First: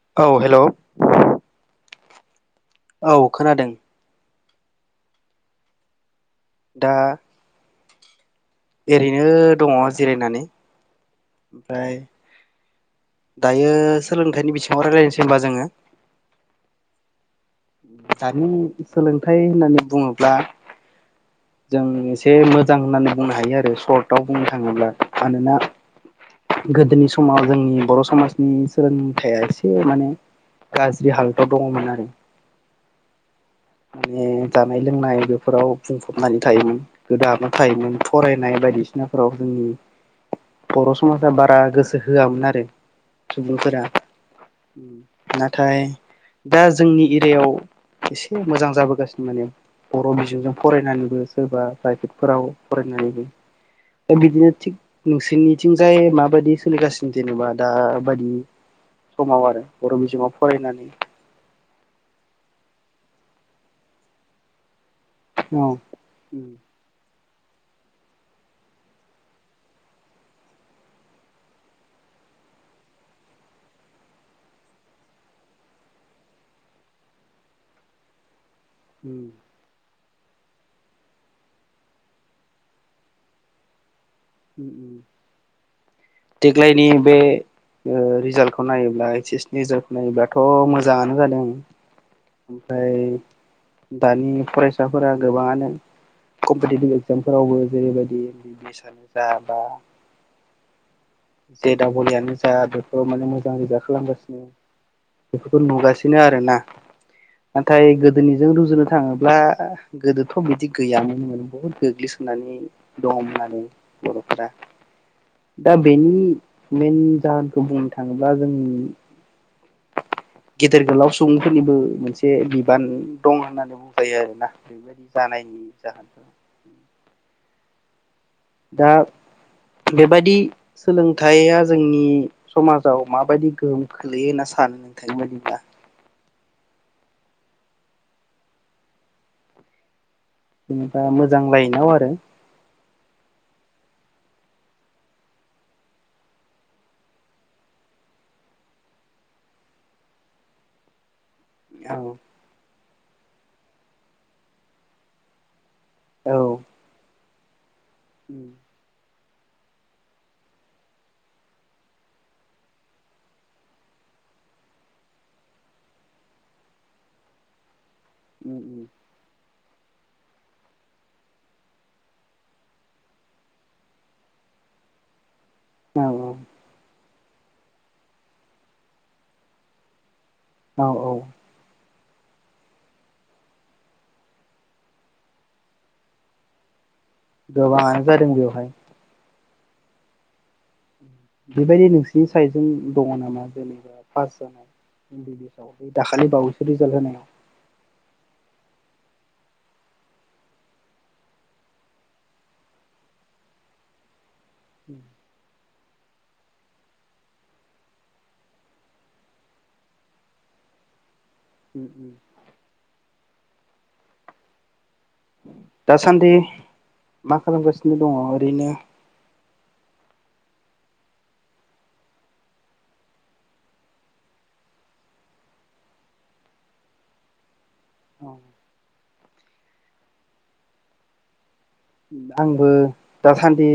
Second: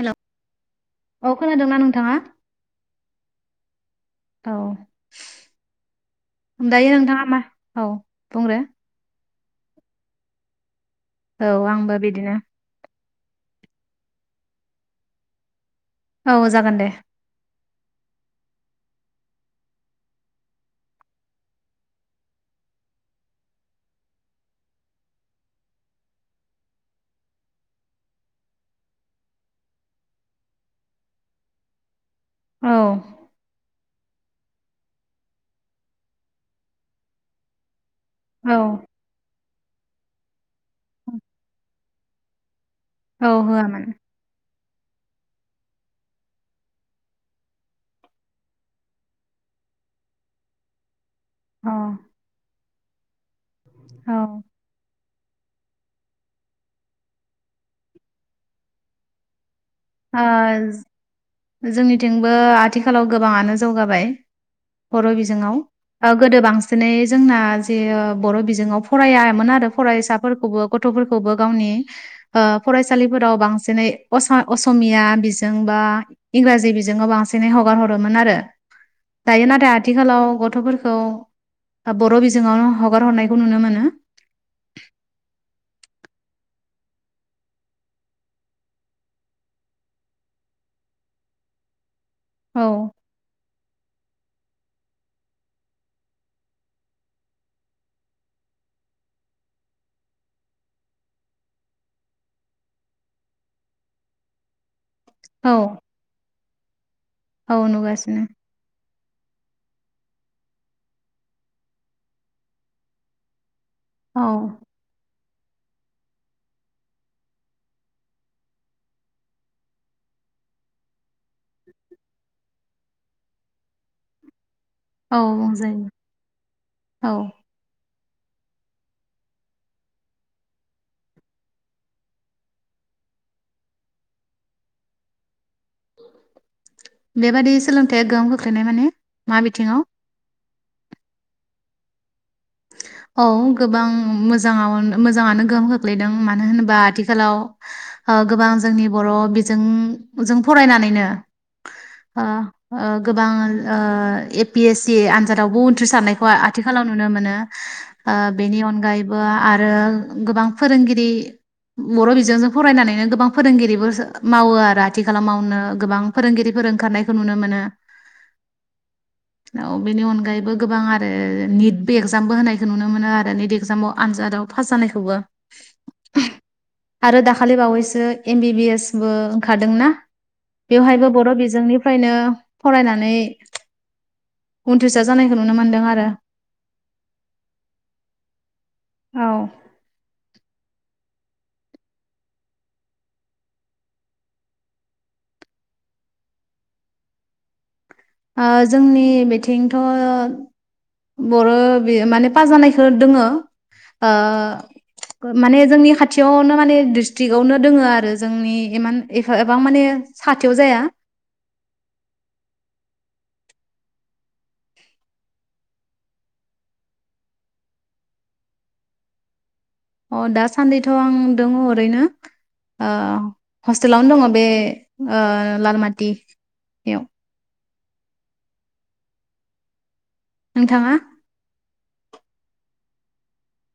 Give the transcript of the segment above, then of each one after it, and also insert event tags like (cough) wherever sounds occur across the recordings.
हेल'! औ हेलौ औ खोनादोंना नोंथाङा? औ खोनादों। औ। होम दायो दा नोंथाङा मा औ बुंंग्रो। ओरैनो दङ जिरायनानै। औ ओमफ्राय आंबो बिदिनो। दायो सोलोंथाइनि बिथिङाव रायज्लायनोसै होनबा जोङो? औ जागोन दे। दानि सोलोंथाइ होननानै बुङोब्ला जों एसे मोजां होननानै बुंनो हायो आरो सर्टआव बुंनो थाङोब्ला मानोना गोदोनि समाव जोंनि बर' समाजनि सोलोंथाइया एसे माने गाज्रि हालोदाव दङमोन आरो औ। माने जानाय लोंनाय बेफोराव बुंफबनानै थायोमोन गोदो हाबना थायोमोन। औ फरायनाय बायदिसिनाफोराव उम, बर' समाजा बारा गोसो होआमोन आरो। औ होआमोन। ओम नाथाय दा जोंनि इरियायाव एसे मोजां जाबोगासिनो माने बर' बिजोंजों फरायनानैबो सोरबा औ फ्रायबेटफोराव फरायनानैबो ओ औ बिदिनो थिग नोंसिनिथिंजाय माबायदि सोलिगासिनो जेनेबा दा बादि समाव आरो। बर' ओ बिजोंआव फरायनानै जोंनिथिंबो आथिखालाव गोबाङानो जौगाबाय। बर' बिजोङाव औ ओ गोदो बांसिनै जोंना जे बर बिजोङाव फरायामोन आरो फरायसाफोरखौबो गथफोरखौबो गावनि ओ फरायसालिफोराव बांसिनै अस असमिया बिजों बा इंराजि बिजोङो बांसिनै हगार हरोमोन आरो। दायो नाथाय आ थिखालाव गथफोरखौ हा बर बिजोङावनो हगार हरनायखौ नुनो मोनो। देग्लायनि बे ओ रिजाल्टखौ नायोब्ला ओइस एस नि रिजालखौ नायोब्लाथ मोजाङानो जादों। औ ओमफ्राय दानि। फरायसाफोरा गोबाङानो कम्पिटिभनि एगजामफोरावबो जेरैबायदि एम बि बि एस आनो जा बा। जे दाबल इ यानो जा बेफोराव माने मोजां रिजालट खालामगासिनो। औ बेफोखौ नुगासिनो आरोना। औ नाथाय नुगासिनो गोदोनिजों रुजुनो थाङोब्ला गोदोथ बिदि गैयामोन्नो बहुद गोग्लैसोनानै दङमोन आरो। बर औ फोरा। दा ब बेनि मेन जाहोनखौ बुंनो थाङोब्ला जोंनि गेदेर गोलाव सुबुंफोरनिबो मोनसे बिबान दं होननानै बुंजायो आरो ना। औ बुंजायो औ। दा बेबादि सोलोंथाइया जोंनि समाजाव माबायदि गोहोम खोलैयो होन्ना सानो नोंथांनि बादिब्ला? बेबादि सोलोंथाया गोहोम गोख्लैनाय माने मा बिथिङाव? जेनेबा मोजां लायनाव आरो। औ गोबां मोजाङाव मोजाङानो गोहोम खोख्लैदों मानो होनोबा आथिखालाव ओ गोबां जोंनि बर' बिजोंजों फरायनानैनो। औ ओ ओ गोबां ओ ए पि एस सि ए आनजादावबो उ उथ्रिसारनायखौ आ-आथिखालाव नुनो मोनो। (inaudible) ओ बेनि अनगाय बो आरो गोबां फोरोंगिरि बर बिजोंजों फरायनानैनो गोबां फोरोंगिरिबो मावो आरो आथिखालाव मावनो गोबां फोरोंगिरिफोर ओंखारनायखौ नुनो मोनो उम उम औ बेनि अनगायैबो गोबां आरो निट बेगस एगजामबो होनायखौ नुनो मोनो आरो निट एगजामाव आनजादाव पास जानायखौबो औ औ आरो दाखालि बावैसो एम बि बि एसबो ओंखारदोंना? औ बेवहायबो औ बर बिजोंनि फ्रायनो फरायनानै उन्थ्रिसार जानायखौ नुनो मोनदों आरो गोबांआनो जादों बेवहाय औ बेबायदि नोंसिनि साइडजों दङ नामा जेनेबा पास जानाय एम बि बि एस आव बे दाखालि बावैसो रिजाल्ट होनायाव? जोंनि बिथिंथ बर माने पाजानाय खो दोङो ओ माने जोंनि खाथियावनो माने डिस्ट्रिकआवनो दोङो आरो जोंनि इमान ए एबां माने साथियाव जाया उम उम दासान्दि मा खालामगासिनो दङ ओरैनो अ दासान्दिथ' आं दङ ओरैनो हस्टेलावनो दङ बे लालमाथियाव औ नोंथाङा आंबो दासान्दि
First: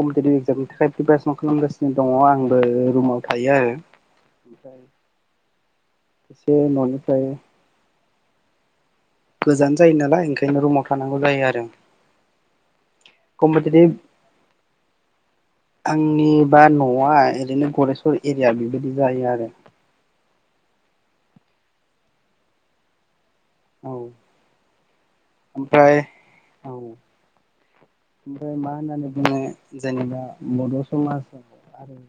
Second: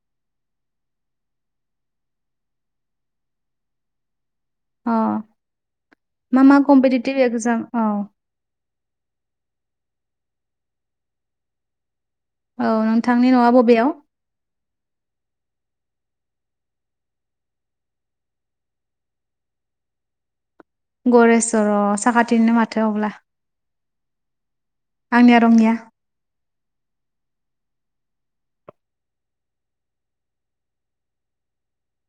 कम्पिटिटिभ एगजामनि थाखाय प्रिपेरेसन खालामगासिनो दङ आंबो रुमाव थायो आरो ओमफ्राय अ मा एसे मा कम्पिटिटिभ न'निफ्राय एक्जाम औ गोजान जायो नालाय ओंखायनो रुमाव थानांगौ जायो आरो औ नोंथांनि न'आ बबेयाव कम्पिटिटिभ आंनि बा न'आ ओरैनो गरेस्वर एरिया बेबायदि जायो आरो गरेस्वर' साखाथिनो माथो अब्ला औ आंनिया रङिया ओमफ्राय ओमफ्राय मा होननानै बुङो जेनेबा बर' समाजाव आरो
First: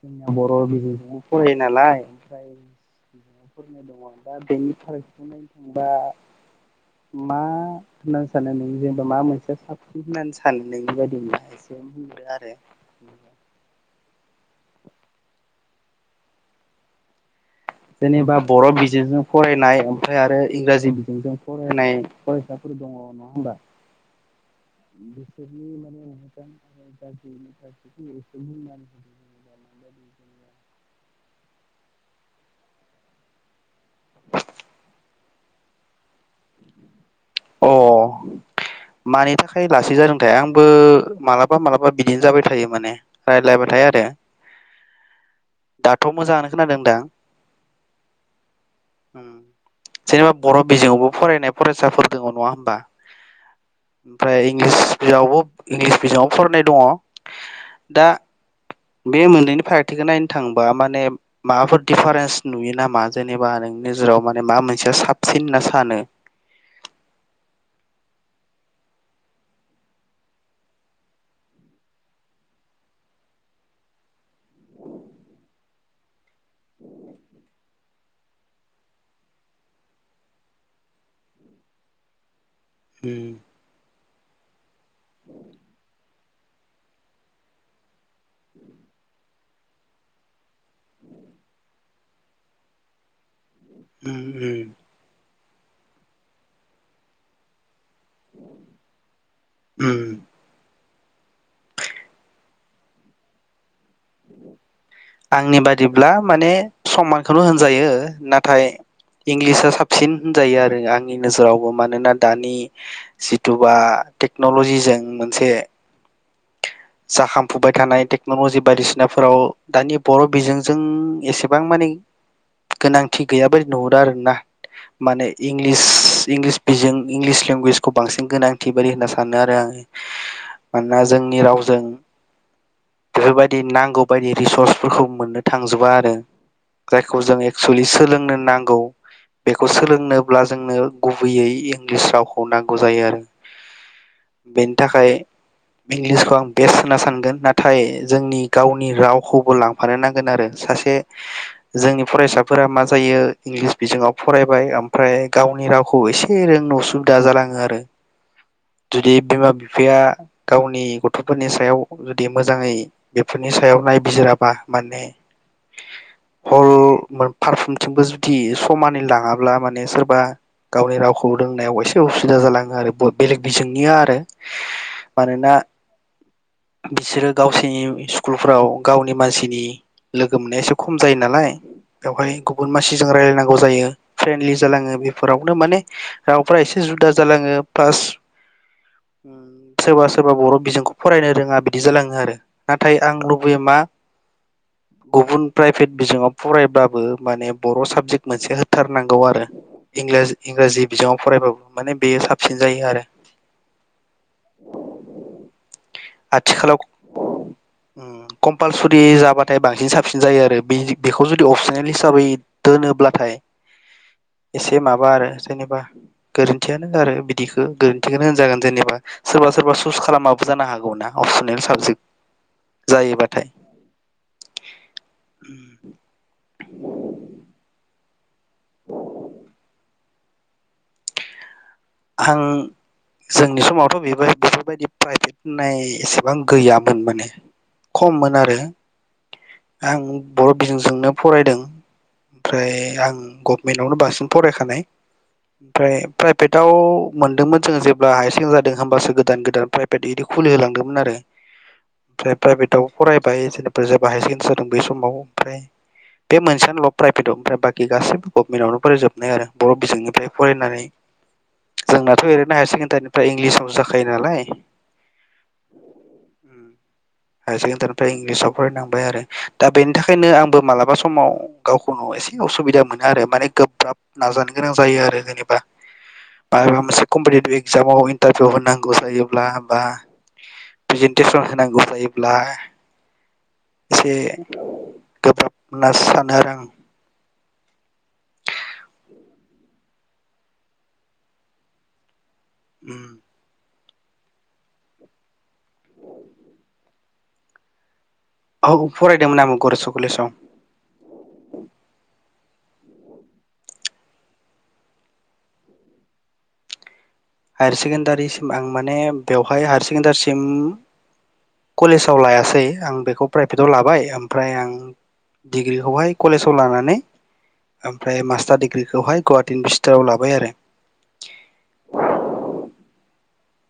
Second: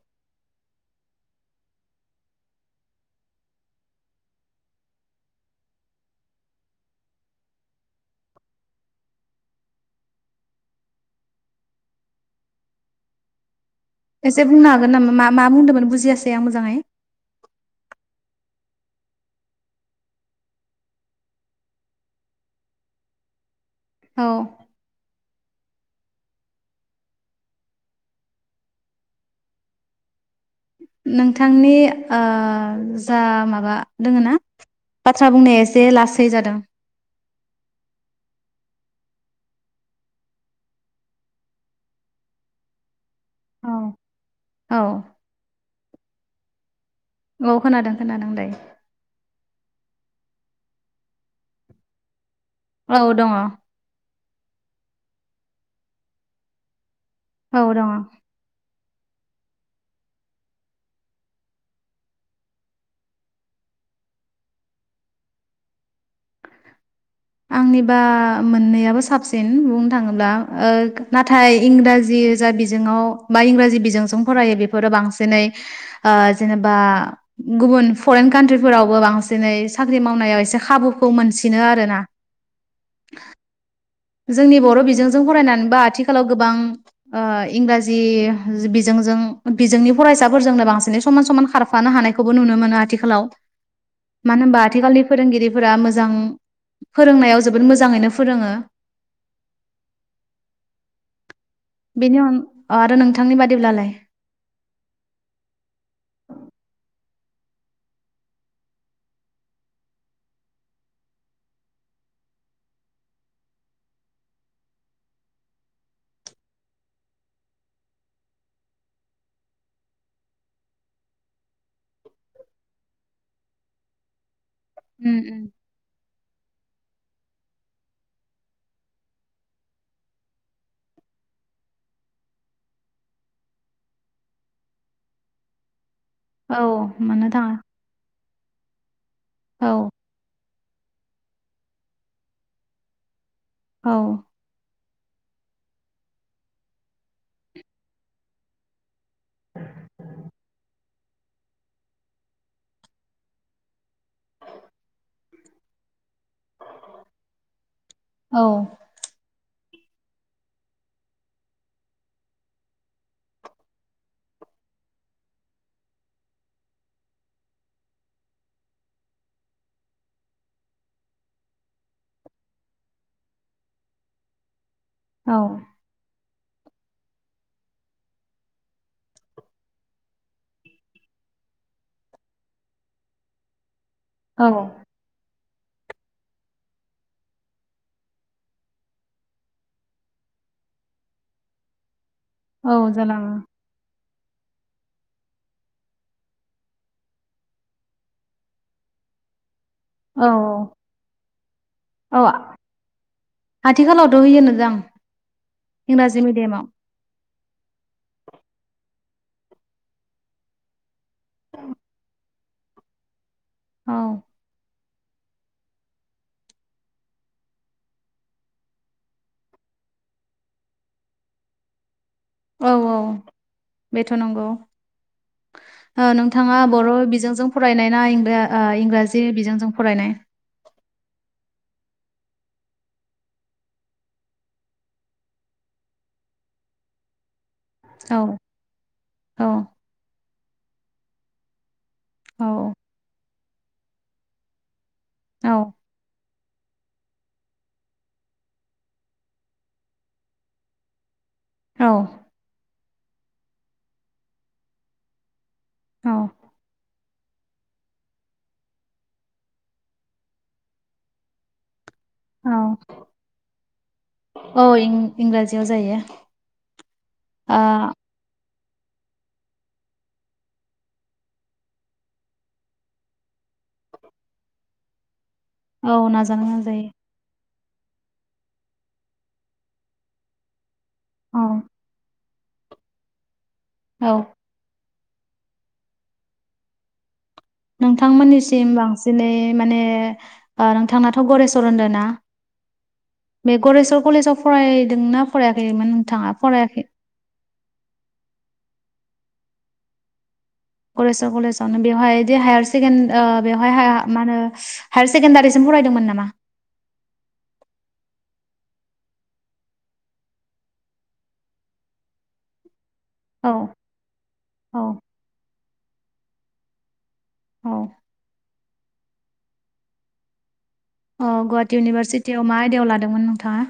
जोंना बर' बिजोंजोंबो फरायो नालाय ओमफ्राय बि फरायनाय दङ दा बेनि फारखौ नायनो थांबा मा होननानै सानो नों जेनेबा मा मोनसे साबसि होननानै सानो नोंनि बायदिा एसे होनो आरो एसे बुंनो हागोन नामा मा मा बुंदोंमोन बुजियासै आं मोजाङै जेनेबा बर' बिजोंजों फरायनाय ओमफ्राय आरो इंराजि बिजोंजों फरायनाय फरायसाफोर दङ नङा होमबा औ (unintelligible) नोंथांनि ओ जा माबा दोङ ना बाथ्रा बुंनाया एसे लासै जादों अ मानि थाखाय लासै जादोंथाय आंबो मालाबा मालाबा बिदिनो जाबाय थायो माने औ रायज्लायबाथाय आरो औ दाथ' मोजाङानो खोनादों दां औ खोनादों खोनादों दायो जेनेबा बर' बिजोवावबो फरायनाय फरायसाफोर दङ नङा औ दङ ओमफ्राय इंलिसावबो इंलिस आवबो फरायनाय दङ औ दं दा बे मोननैनि फारागथिखौ नायनो थांबा माने माबाफोर दिडिफारेन्स नुयो नामा जेनेबा नोंनि नोजोराव माने मा मोनसेया साबसिन होनना सानो आंनिबा मोननैयाबो साबसिन बुंनो थाङोब्ला नाथाय इंराजि जा बिजोङाव बा इंराजि बिजोंजों फरायो बेफोरो बांसिनै जेनेबा गुबुन फरेन कान्ट्रिफोरावबो बांसिनै साख्रि मावनायाव एसे खाबुखौ मोनसिनो आरोना उम जोंनि बर' जोंनि बर' बिजोंजों फरायनानैबो आथिखालाव आथिखालाव गोबां इंराजि बिजोंजों बिजोंनि फरायसाफोरजोंनो बांसिनै समान समान खारफानो हानायखौबो नुनो मोनो आथिखालाव उम मानो उम होनबा आथिखालनि फोरोंगिरि फोरा मोजां फोरोंनायाव जोबोद मोज जाङैनो फोरोङो। उम। बेनि अन आरो नोंथांनि बादिब्लालाय आंनि बादिब्ला माने समानखौनो होनजायो नाथाय इंलिसा साबसिन होनजायो आरो आंनि नोजोरावबो मानोना दानि जिथुबा टेक्न'लजिजों मोनसे जाखांफुबाय थानाय टेक्न'लजि बायदिसिनाफोराव दानि बर' बिजोंजों एसेबां मानि गोनांथि गैयाबो नुहुरो आरोना। उम माने उम इंलिस इंलिसबिजों इंलिस लेंगुवेजखौ बांसिन गोनांथि बायदि होनना सानो आरो आङो मानोना जोंनि राव जों बेफोरबायदि नांगौ बायदि रिसर्सफोरखौ मोननो थांजोबा आरो। औ जायखौ मोननो जों थाङा एक्स'लि सोलोंनो नांगौ बेखौ औ सोलोंनोब्ला जोंनो गुबैयै इंलिस रावखौ नांगौ जायो आरो। औ। बेनि थाखाय इंलिसखौ आं बेस्ट होनना सानगोन नाथाय जोंनि गावनि रावखौबो लांफानो नांगोन आरो सासे जोंनि फरायसाफोरा मा जायो इंलिस बिजोङाव फरायबाय ओमफ्राय गावनि रावखौ एसे ए रोंनो असुबिदा जालाङो आरो औ जुदि बिमा बिफाया गावनि गथ' थ'फोरनि सायाव जुदि मोजाङै बेफोरनि सायाव नायबिजिराबा माने हल पारफ्रोमथिंबो जुदि समानै लाङाब्ला माने सोरबा गावनि रावखौ रोंनायाव एसे उसुबिदा जालाङो आरो बेलेग बिजोंनिया आरो। औ मानोना बिसोरो गावसोरनि स्कुलफ्राव गावनि मानसिनि लोगो मोननाया एसे खम जायो नालाय बेवहाय गुबुन मासिजों रायलायनांगौ जायो। औ फ्रेन्डलि जालाङो बेफोरावनो माने रावफ्रा एसे जुदा जालाङो पास सोरबा सोरबा बर' बिजोंखौ फरायनो रोङा बिदि जालाङो आरो। औ नाथाय आं जालाङो लुबैयो मा गुबुन प्राइभेट बिजोङाव फरायब्लाबो माने बर' साबजेक्ट मोनसे होथारनांगौ आरो। औ इंराज इंराजि बिजोङाव फरायबाबो माने औ बेयो साबसिन जायो आरो। आथिखालावथ' होयोनोदां इंराजि मिडियामाव आथिखालाव उम कमपालसरि फ्रि जाबाथाय बांसिन साबसिन जायो आरो बि बेखौ जुदि अपसनेल हिसाबै दोनोब्लाथाय औ। माबा आरो जेनेबा गोरोन्थियानो आरो बिदिखो गोरोन्थिखौनो होनजागोन जेनेबा सोरबा सोरबा सुस खालामाबो जानो हा गौना अपसनेल साबजेक्ट औ औ जायोबाथाय बेथ' नंगौ ओह नोंथाङा बर' बिजोंजों फरायनाय ना इं रा ओ इंराजि बिजोंजों फरायनाय। आं जोंनि समावथ' बेबाय बेफोरबायदि प्राइभेट होननाय एसेबां गैयामोन माने औ खममोन आरो औ आं बर' बिजोंजोंनो फरायदों औ ओमफ्राय आं गभमेन्टावनो बांसिन फरायखानाय। औ ओमफ्राय प्राइभेट याव मोनदोंमोन जोङो जेब्ला हायार सेकेन्डारि जादों होमबासो गोदान गोदान प्राइभेट बिदि खुलिहोलांदोंमोन आरो। औ (unintelligible) प्राइभेट (unintelligible) बेै समाव ओमफ्राय औ बे मोनसेनोल' प्राइभेटआव ओमफ्राय बाखि गासैबो गभमेन्टावनो फरायजोबनाय आरो बर' बिजोंनिफ्राय फरायनानै। जोंनाथ' ओरैनो हायार औ सेकेण्डारिनिफ्राय इंलिसाव जाखायो नालाय औ इंराजियाव जायो ओ हायार सेकेण्डारिनिफ्राय इंलिसाव फरायनांबाय आरो दा बेनि थाखायनो आंबो मालाबा समाव गावखौनो एसे असुबिदा मोनो आरो माने गोब्राब नाजानो गोनां जायो आरो जेनेबा औ नाज (unintelligible) जामाव इन्टारभिउ होनांगौ जायोब्ला बा प्रेजेन्टेसन औ होनांगौ जायोब्ला औ एसे गोब्राब होनासानो आरो आं नोंथांमोननिसिम बांसिनै माने ओह नोंथांनाथ' गरेसर होनदोंना? उम गरेस्वर कलेजाव फरायदोंना फरायाखैमोन नोंथाङा फरायाखै? आं फरायदोंमोन आंबो गरेस्वर कलेजाव। कलेजाव कलेजावनो बेवहायदि हायार सेकेन्दआव ओ बेवहाय हाया मा होनो हायार सेकेण्डारिसिम फरायदोंमोन नामा? हायार सेकेण्डारिसिम आं माने बेवहाय हायार सेकेण्डारिसिम कलेज आव लायासै आं बेखौ औ प्राइभेटाव लाबाय ओमफ्राय आं औ डिग्रिखौहाय कलेजाव लानानै औ ओमफ्राय मास्टार दि बेखौहाय गौहाटि (unintelligible) लाबाय आरो। अ गुवाहाटि इउनिभारसिटियाव मा आयदायाव लादोंमोन नोंथाङा?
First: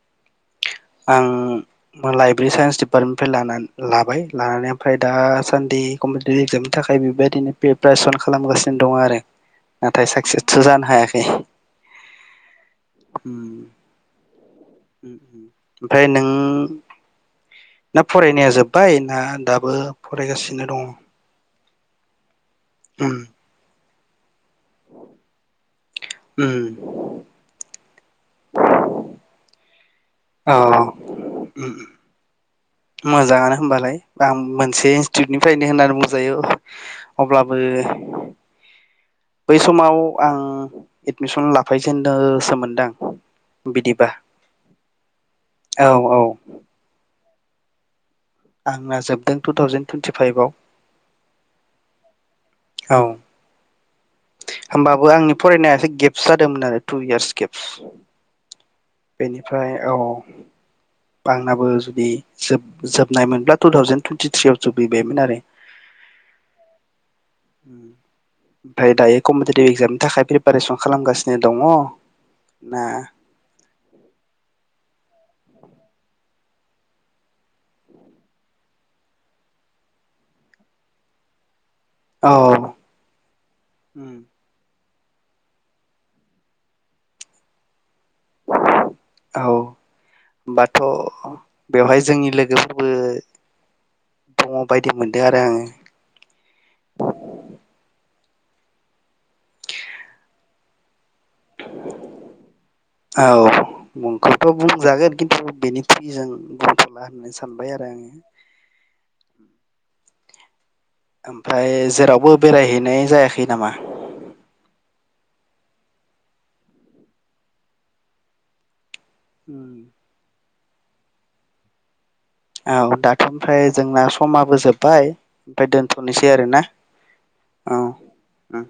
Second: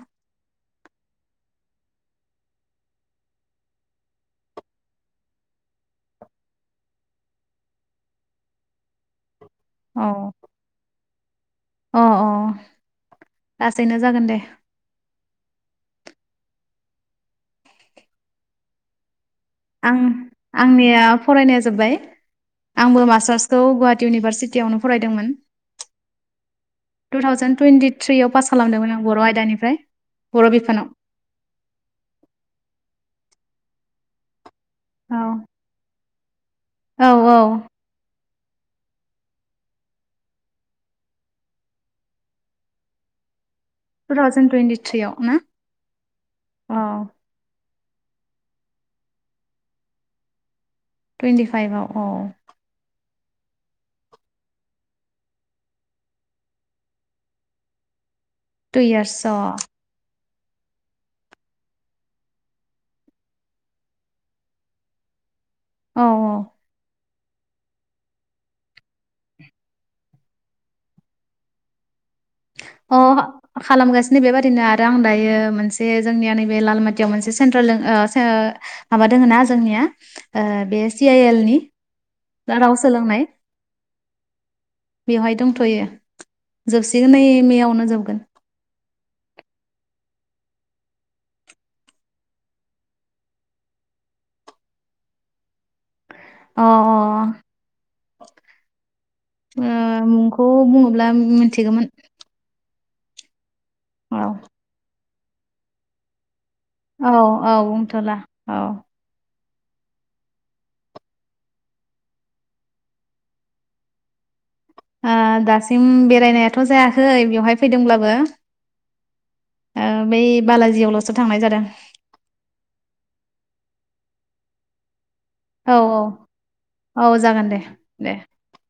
आं लाइब्रेरि साइन्स डिपार्टमेन्टनिफ्रायनानै लाना लाबाय लानानै ओमफ्राय दासान्दि कम्पिटिटिभ एगजामनि थाखाय बेबायदिनो प्रिपारेसन खालामगासिनो दं आरो। नाथाय औ साक्सेसथ' जानो हायाखै। अ लासैनो जागोन दे ओमफ्राय नों ना फरायनाया जोब्बाय ना दाबो आं फरायगासिनो दङ आंनिया फरायनाया जोबबाय। आंबो मास्टारसखौ गुवाहा टि इउनिभारसिटियावनो फरायदोंमोन। टु थावजेन टुइन्टि थ्रियाव पास खालामदोंमोन आं बर' आयदानिफ्राय। बर' बिफानाव अ उम उम मोजाङानो होनोमबालाय आं मोन से औ इन्स्टिउटनिफ्रायनो होननानै बुं जायो। औ (inaudible) औ अब्लाबो बै समाव आं एदमिसन लाफैजेननोसो मोनदां। फोराव जों टुन्टि थ्रि आव नो औ औ औ आंना जोबदों टु थावजेन टुइेन्टिफाइभआव। टुइन्टि फाइभव औ औ होमबाबो आंनि फरायनाया एसे गेप्स जादोंमोन आरो two years gaps. Two years अ बेनिफ्राय औ आंनाबो जुदि जोब जोबनायमोनब्ला टु थावजेेन टुइन्टिथ्रिव जोबहैबायमोन आरो। औ औ ओमफ्राय दायो कम्पिटिटिभ एक्जामनि थाखाय प्रिपेरेसन खालामगासिनो दङ। ना अ खालामगासिनो बेबादिनो आरो आं दायो मोनसे जोंनिया नैबे लालमाथियाव मोनसे सेन्ट्रेल दों ओ सो माबा दोङो ना जोंनिया बे सि आइ एल नि। औ दा राव सोलोंनाय। बेवहाय दंथ'यो जास्ट नै मेआवनो जोबगोन। औ होमबाथ' बेवहाय जोंनि लोगोफोरबो दङ बायदि मोनदों आरो आङो। अ अ मुंखौ बुङोब्ला उम मोनथिगौमोन। औ। मुंखौथ बुंजागोन खिन (unintelligible) बेनि फिनजों औ औ बुंथ'ला औ। आमफाय जेरावबो बेरायहैनाय जायाखै नामा? ओ दासिम बेरायनायाथ' जायाखै बेवहाय फैदोंब्लाबो। उम ओ बै बालाजियावल'सो थांनाय जादों। औ दाथ' ओमफ्राय जोंना समाबो जोब्बाय ओमफ्राय औ दोनथ'नोसै आरोना औ औ जागोन दे औ दे उम